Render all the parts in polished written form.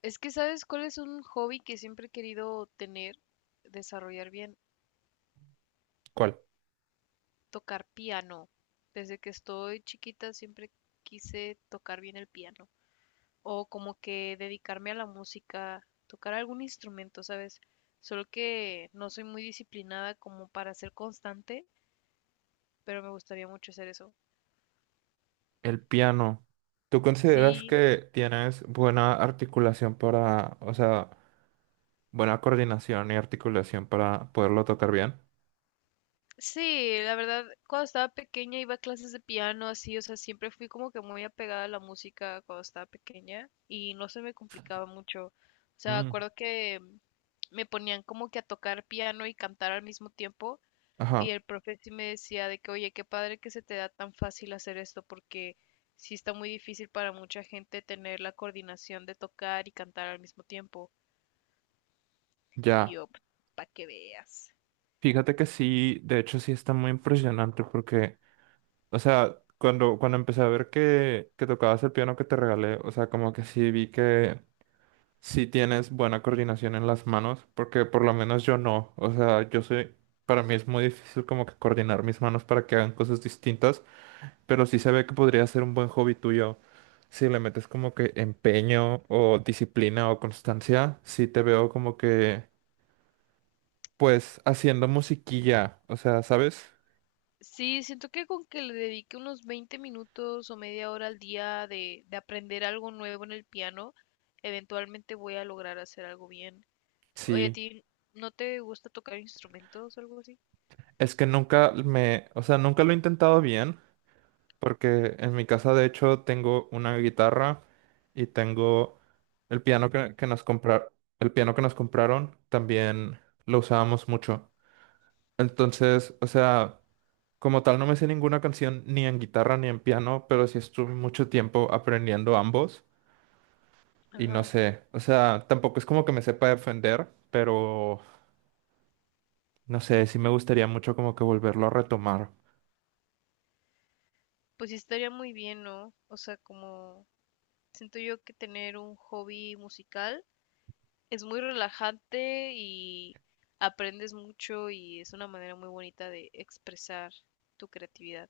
Es que, ¿sabes cuál es un hobby que siempre he querido tener, desarrollar bien? ¿Cuál? Tocar piano. Desde que estoy chiquita siempre quise tocar bien el piano. O como que dedicarme a la música, tocar algún instrumento, ¿sabes? Solo que no soy muy disciplinada como para ser constante, pero me gustaría mucho hacer eso. El piano. ¿Tú consideras Sí, que tienes buena articulación para, o sea, buena coordinación y articulación para poderlo tocar bien? sí, la verdad, cuando estaba pequeña iba a clases de piano, así, o sea, siempre fui como que muy apegada a la música cuando estaba pequeña y no se me complicaba mucho. O sea, me Mm, acuerdo que me ponían como que a tocar piano y cantar al mismo tiempo y Ajá, el profe sí me decía de que, oye, qué padre que se te da tan fácil hacer esto porque sí está muy difícil para mucha gente tener la coordinación de tocar y cantar al mismo tiempo. Y ya. yo, para que veas. Fíjate que sí, de hecho sí está muy impresionante porque, o sea, cuando empecé a ver que tocabas el piano que te regalé, o sea, como que sí vi que sí tienes buena coordinación en las manos, porque por lo menos yo no, o sea, yo soy, para mí es muy difícil como que coordinar mis manos para que hagan cosas distintas. Pero sí se ve que podría ser un buen hobby tuyo. Si le metes como que empeño o disciplina o constancia, sí te veo como que, pues, haciendo musiquilla. O sea, ¿sabes? Sí, siento que con que le dedique unos 20 minutos o media hora al día de aprender algo nuevo en el piano, eventualmente voy a lograr hacer algo bien. Oye, ¿a Sí. ti no te gusta tocar instrumentos o algo así? Es que nunca me, o sea, nunca lo he intentado bien, porque en mi casa de hecho tengo una guitarra y tengo el piano que nos comprar, el piano que nos compraron, también lo usábamos mucho. Entonces, o sea, como tal no me sé ninguna canción ni en guitarra ni en piano, pero sí estuve mucho tiempo aprendiendo ambos y no Ajá. sé, o sea, tampoco es como que me sepa defender, pero no sé, sí me gustaría mucho como que volverlo a retomar. Pues sí estaría muy bien, ¿no? O sea, como siento yo que tener un hobby musical es muy relajante y aprendes mucho y es una manera muy bonita de expresar tu creatividad.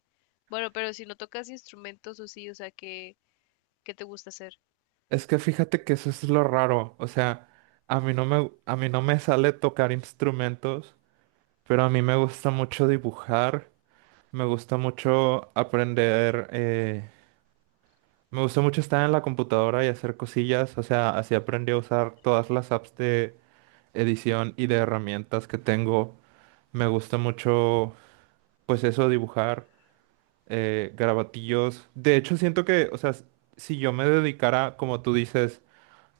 Bueno, pero si no tocas instrumentos o sí, o sea, que ¿qué te gusta hacer? Es que fíjate que eso es lo raro, o sea, a mí no me sale tocar instrumentos, pero a mí me gusta mucho dibujar, me gusta mucho aprender, me gustó mucho estar en la computadora y hacer cosillas, o sea, así aprendí a usar todas las apps de edición y de herramientas que tengo. Me gusta mucho, pues eso, dibujar, garabatillos. De hecho, siento que, o sea, si yo me dedicara, como tú dices,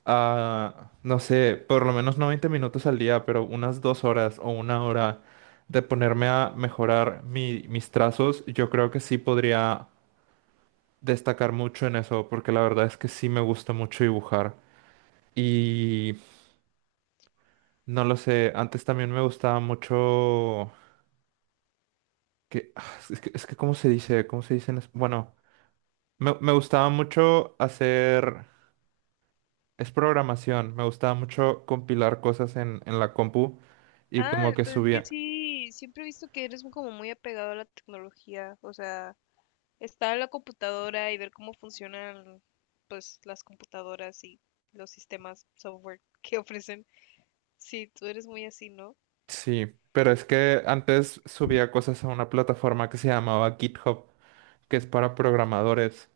a, no sé, por lo menos no 20 minutos al día, pero unas dos horas o una hora de ponerme a mejorar mis trazos, yo creo que sí podría destacar mucho en eso, porque la verdad es que sí me gusta mucho dibujar. Y no lo sé, antes también me gustaba mucho que ah, es que ¿cómo se dice? ¿Cómo se dice? Bueno, me gustaba mucho hacer es programación, me gustaba mucho compilar cosas en la compu y Ah, como que pero es que subía. sí, siempre he visto que eres como muy apegado a la tecnología, o sea, estar en la computadora y ver cómo funcionan, pues, las computadoras y los sistemas software que ofrecen. Sí, tú eres muy así, ¿no? Sí, pero es que antes subía cosas a una plataforma que se llamaba GitHub, que es para programadores.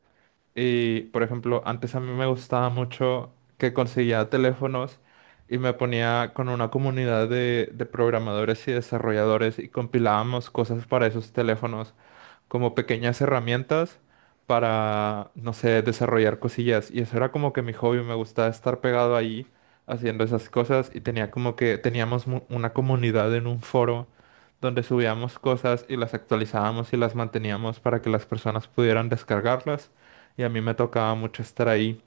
Y, por ejemplo, antes a mí me gustaba mucho que conseguía teléfonos y me ponía con una comunidad de programadores y desarrolladores y compilábamos cosas para esos teléfonos como pequeñas herramientas para, no sé, desarrollar cosillas. Y eso era como que mi hobby, me gustaba estar pegado ahí haciendo esas cosas y tenía como que teníamos una comunidad en un foro donde subíamos cosas y las actualizábamos y las manteníamos para que las personas pudieran descargarlas. Y a mí me tocaba mucho estar ahí.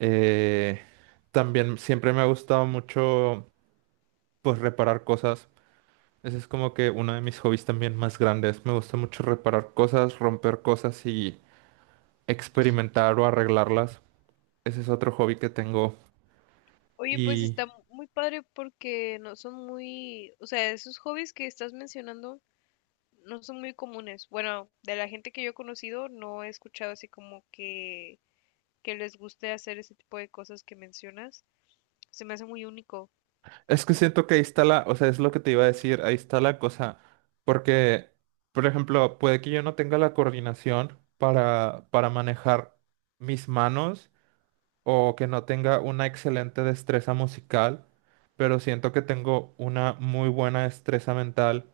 Eh, también siempre me ha gustado mucho, pues, reparar cosas. Ese es como que uno de mis hobbies también más grandes. Me gusta mucho reparar cosas, romper cosas y experimentar o arreglarlas. Ese es otro hobby que tengo. Oye, pues Y está muy padre porque no son muy, o sea, esos hobbies que estás mencionando no son muy comunes. Bueno, de la gente que yo he conocido no he escuchado así como que les guste hacer ese tipo de cosas que mencionas. Se me hace muy único. es que siento que ahí está la, o sea, es lo que te iba a decir, ahí está la cosa. Porque, por ejemplo, puede que yo no tenga la coordinación para manejar mis manos o que no tenga una excelente destreza musical, pero siento que tengo una muy buena destreza mental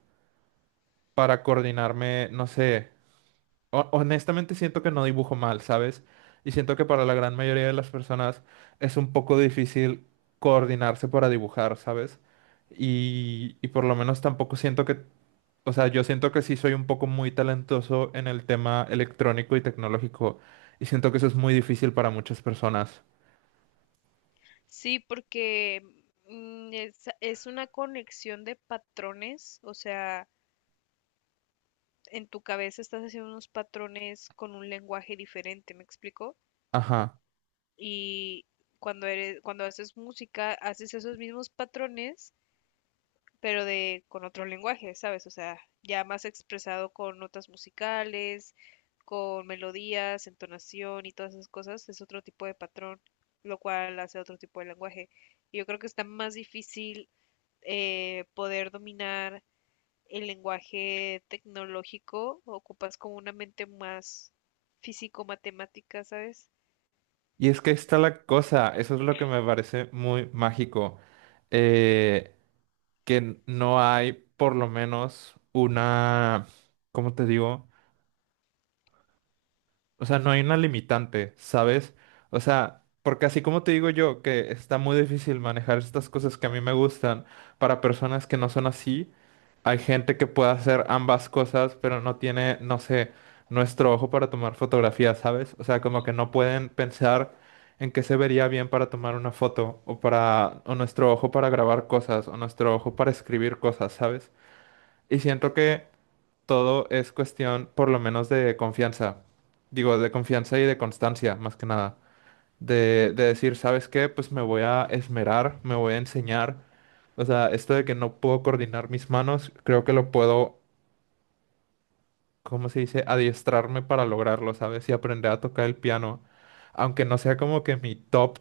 para coordinarme, no sé. Honestamente siento que no dibujo mal, ¿sabes? Y siento que para la gran mayoría de las personas es un poco difícil coordinarse para dibujar, ¿sabes? Y por lo menos tampoco siento que, o sea, yo siento que sí soy un poco muy talentoso en el tema electrónico y tecnológico. Y siento que eso es muy difícil para muchas personas. Sí, porque es una conexión de patrones, o sea, en tu cabeza estás haciendo unos patrones con un lenguaje diferente, ¿me explico? Ajá. Y cuando eres, cuando haces música, haces esos mismos patrones pero de con otro lenguaje, ¿sabes? O sea, ya más expresado con notas musicales, con melodías, entonación y todas esas cosas, es otro tipo de patrón, lo cual hace otro tipo de lenguaje. Y yo creo que está más difícil poder dominar el lenguaje tecnológico, ocupas como una mente más físico-matemática, ¿sabes? Y es que ahí está la cosa, eso es lo que me parece muy mágico, eh, que no hay por lo menos una, ¿cómo te digo? O sea, no hay una limitante, ¿sabes? O sea, porque así como te digo yo, que está muy difícil manejar estas cosas que a mí me gustan para personas que no son así, hay gente que puede hacer ambas cosas, pero no tiene, no sé, nuestro ojo para tomar fotografías, ¿sabes? O sea, como que no pueden pensar en qué se vería bien para tomar una foto, o para, o nuestro ojo para grabar cosas, o nuestro ojo para escribir cosas, ¿sabes? Y siento que todo es cuestión, por lo menos, de confianza. Digo, de confianza y de constancia, más que nada. De decir, ¿sabes qué? Pues me voy a esmerar, me voy a enseñar. O sea, esto de que no puedo coordinar mis manos, creo que lo puedo, ¿cómo se dice? Adiestrarme para lograrlo, ¿sabes? Y aprender a tocar el piano. Aunque no sea como que mi top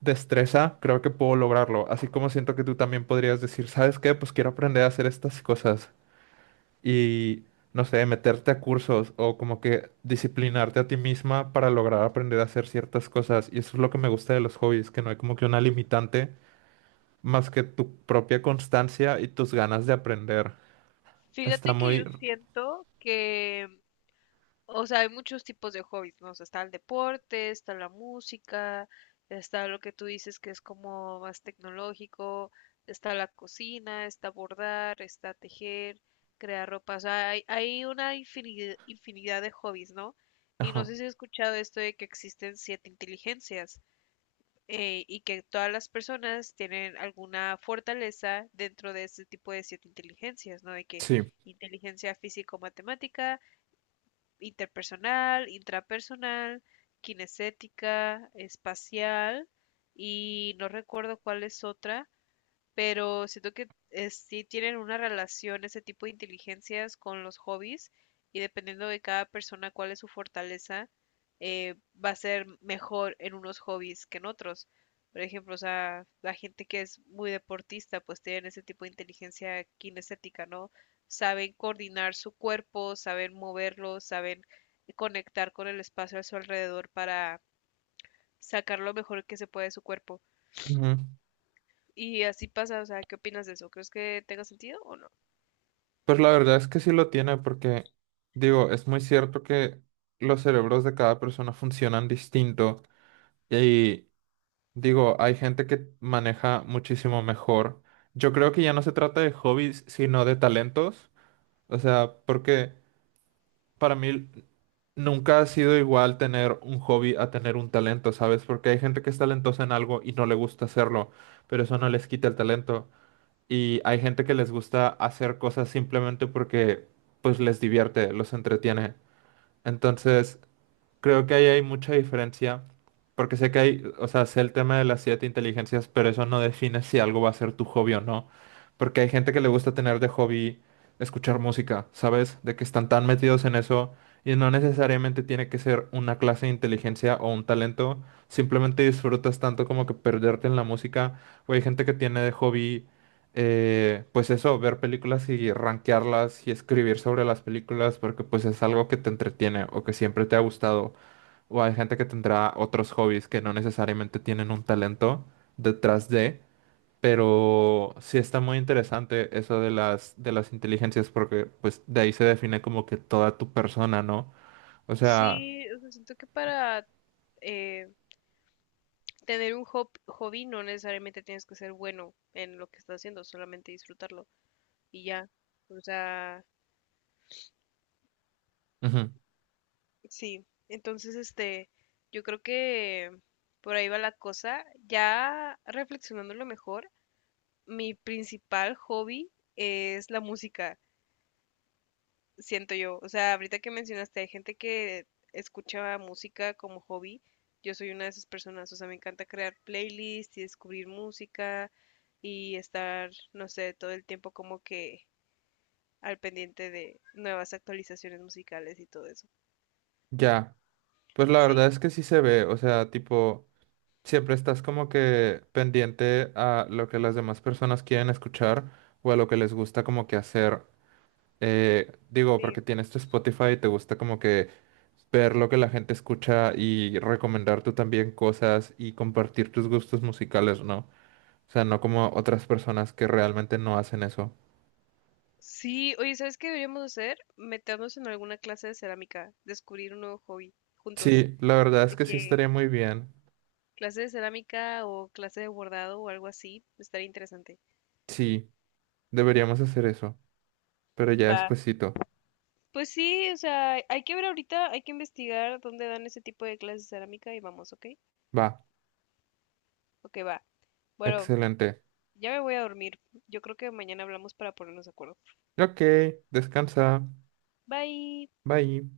destreza, creo que puedo lograrlo. Así como siento que tú también podrías decir, ¿sabes qué? Pues quiero aprender a hacer estas cosas y, no sé, meterte a cursos o como que disciplinarte a ti misma para lograr aprender a hacer ciertas cosas. Y eso es lo que me gusta de los hobbies, que no hay como que una limitante más que tu propia constancia y tus ganas de aprender. Está Fíjate que muy... yo siento que o sea, hay muchos tipos de hobbies, ¿no? O sea, está el deporte, está la música, está lo que tú dices que es como más tecnológico, está la cocina, está bordar, está tejer, crear ropa. O sea, hay una infinidad, infinidad de hobbies, ¿no? Y no Ajá. sé si has escuchado esto de que existen 7 inteligencias y que todas las personas tienen alguna fortaleza dentro de este tipo de 7 inteligencias, ¿no? De que Sí, inteligencia físico-matemática, interpersonal, intrapersonal, kinestética, espacial y no recuerdo cuál es otra, pero siento que sí tienen una relación ese tipo de inteligencias con los hobbies y dependiendo de cada persona cuál es su fortaleza, eh, va a ser mejor en unos hobbies que en otros. Por ejemplo, o sea, la gente que es muy deportista, pues tienen ese tipo de inteligencia kinestética, ¿no? Saben coordinar su cuerpo, saben moverlo, saben conectar con el espacio a su alrededor para sacar lo mejor que se puede de su cuerpo. ujú. Y así pasa, o sea, ¿qué opinas de eso? ¿Crees que tenga sentido o no? Pues la verdad es que sí lo tiene porque, digo, es muy cierto que los cerebros de cada persona funcionan distinto y digo, hay gente que maneja muchísimo mejor. Yo creo que ya no se trata de hobbies, sino de talentos. O sea, porque para mí nunca ha sido igual tener un hobby a tener un talento, ¿sabes? Porque hay gente que es talentosa en algo y no le gusta hacerlo, pero eso no les quita el talento. Y hay gente que les gusta hacer cosas simplemente porque pues les divierte, los entretiene. Entonces, creo que ahí hay mucha diferencia, porque sé que hay, o sea, sé el tema de las siete inteligencias, pero eso no define si algo va a ser tu hobby o no, porque hay gente que le gusta tener de hobby escuchar música, ¿sabes? De que están tan metidos en eso y no necesariamente tiene que ser una clase de inteligencia o un talento, simplemente disfrutas tanto como que perderte en la música, o hay gente que tiene de hobby, pues eso, ver películas y rankearlas y escribir sobre las películas, porque pues es algo que te entretiene o que siempre te ha gustado. O hay gente que tendrá otros hobbies que no necesariamente tienen un talento detrás de, pero sí está muy interesante eso de las inteligencias, porque pues de ahí se define como que toda tu persona, ¿no? O sea, Sí, o sea, siento que para eh, tener un hobby no necesariamente tienes que ser bueno en lo que estás haciendo, solamente disfrutarlo y ya. O sea, ujú, sí. Entonces, este, yo creo que por ahí va la cosa. Ya reflexionándolo mejor, mi principal hobby es la música. Siento yo. O sea, ahorita que mencionaste, hay gente que escucha música como hobby. Yo soy una de esas personas. O sea, me encanta crear playlists y descubrir música y estar, no sé, todo el tiempo como que al pendiente de nuevas actualizaciones musicales y todo eso. ya. Pues la verdad Sí, es que sí se ve, o sea, tipo, siempre estás como que pendiente a lo que las demás personas quieren escuchar o a lo que les gusta como que hacer. Digo, porque sí. tienes tu Spotify y te gusta como que ver lo que la gente escucha y recomendar tú también cosas y compartir tus gustos musicales, ¿no? O sea, no como otras personas que realmente no hacen eso. Sí, oye, ¿sabes qué deberíamos hacer? Meternos en alguna clase de cerámica, descubrir un nuevo hobby juntos, Sí, la verdad es de que sí que estaría muy bien. clase de cerámica o clase de bordado o algo así, estaría interesante. Sí, deberíamos hacer eso, pero ya Va, despuesito. pues sí, o sea, hay que ver ahorita, hay que investigar dónde dan ese tipo de clases de cerámica y vamos, ¿ok? Va, Ok, va. Bueno, excelente. ya me voy a dormir. Yo creo que mañana hablamos para ponernos de acuerdo. Ok, descansa. Bye. Bye.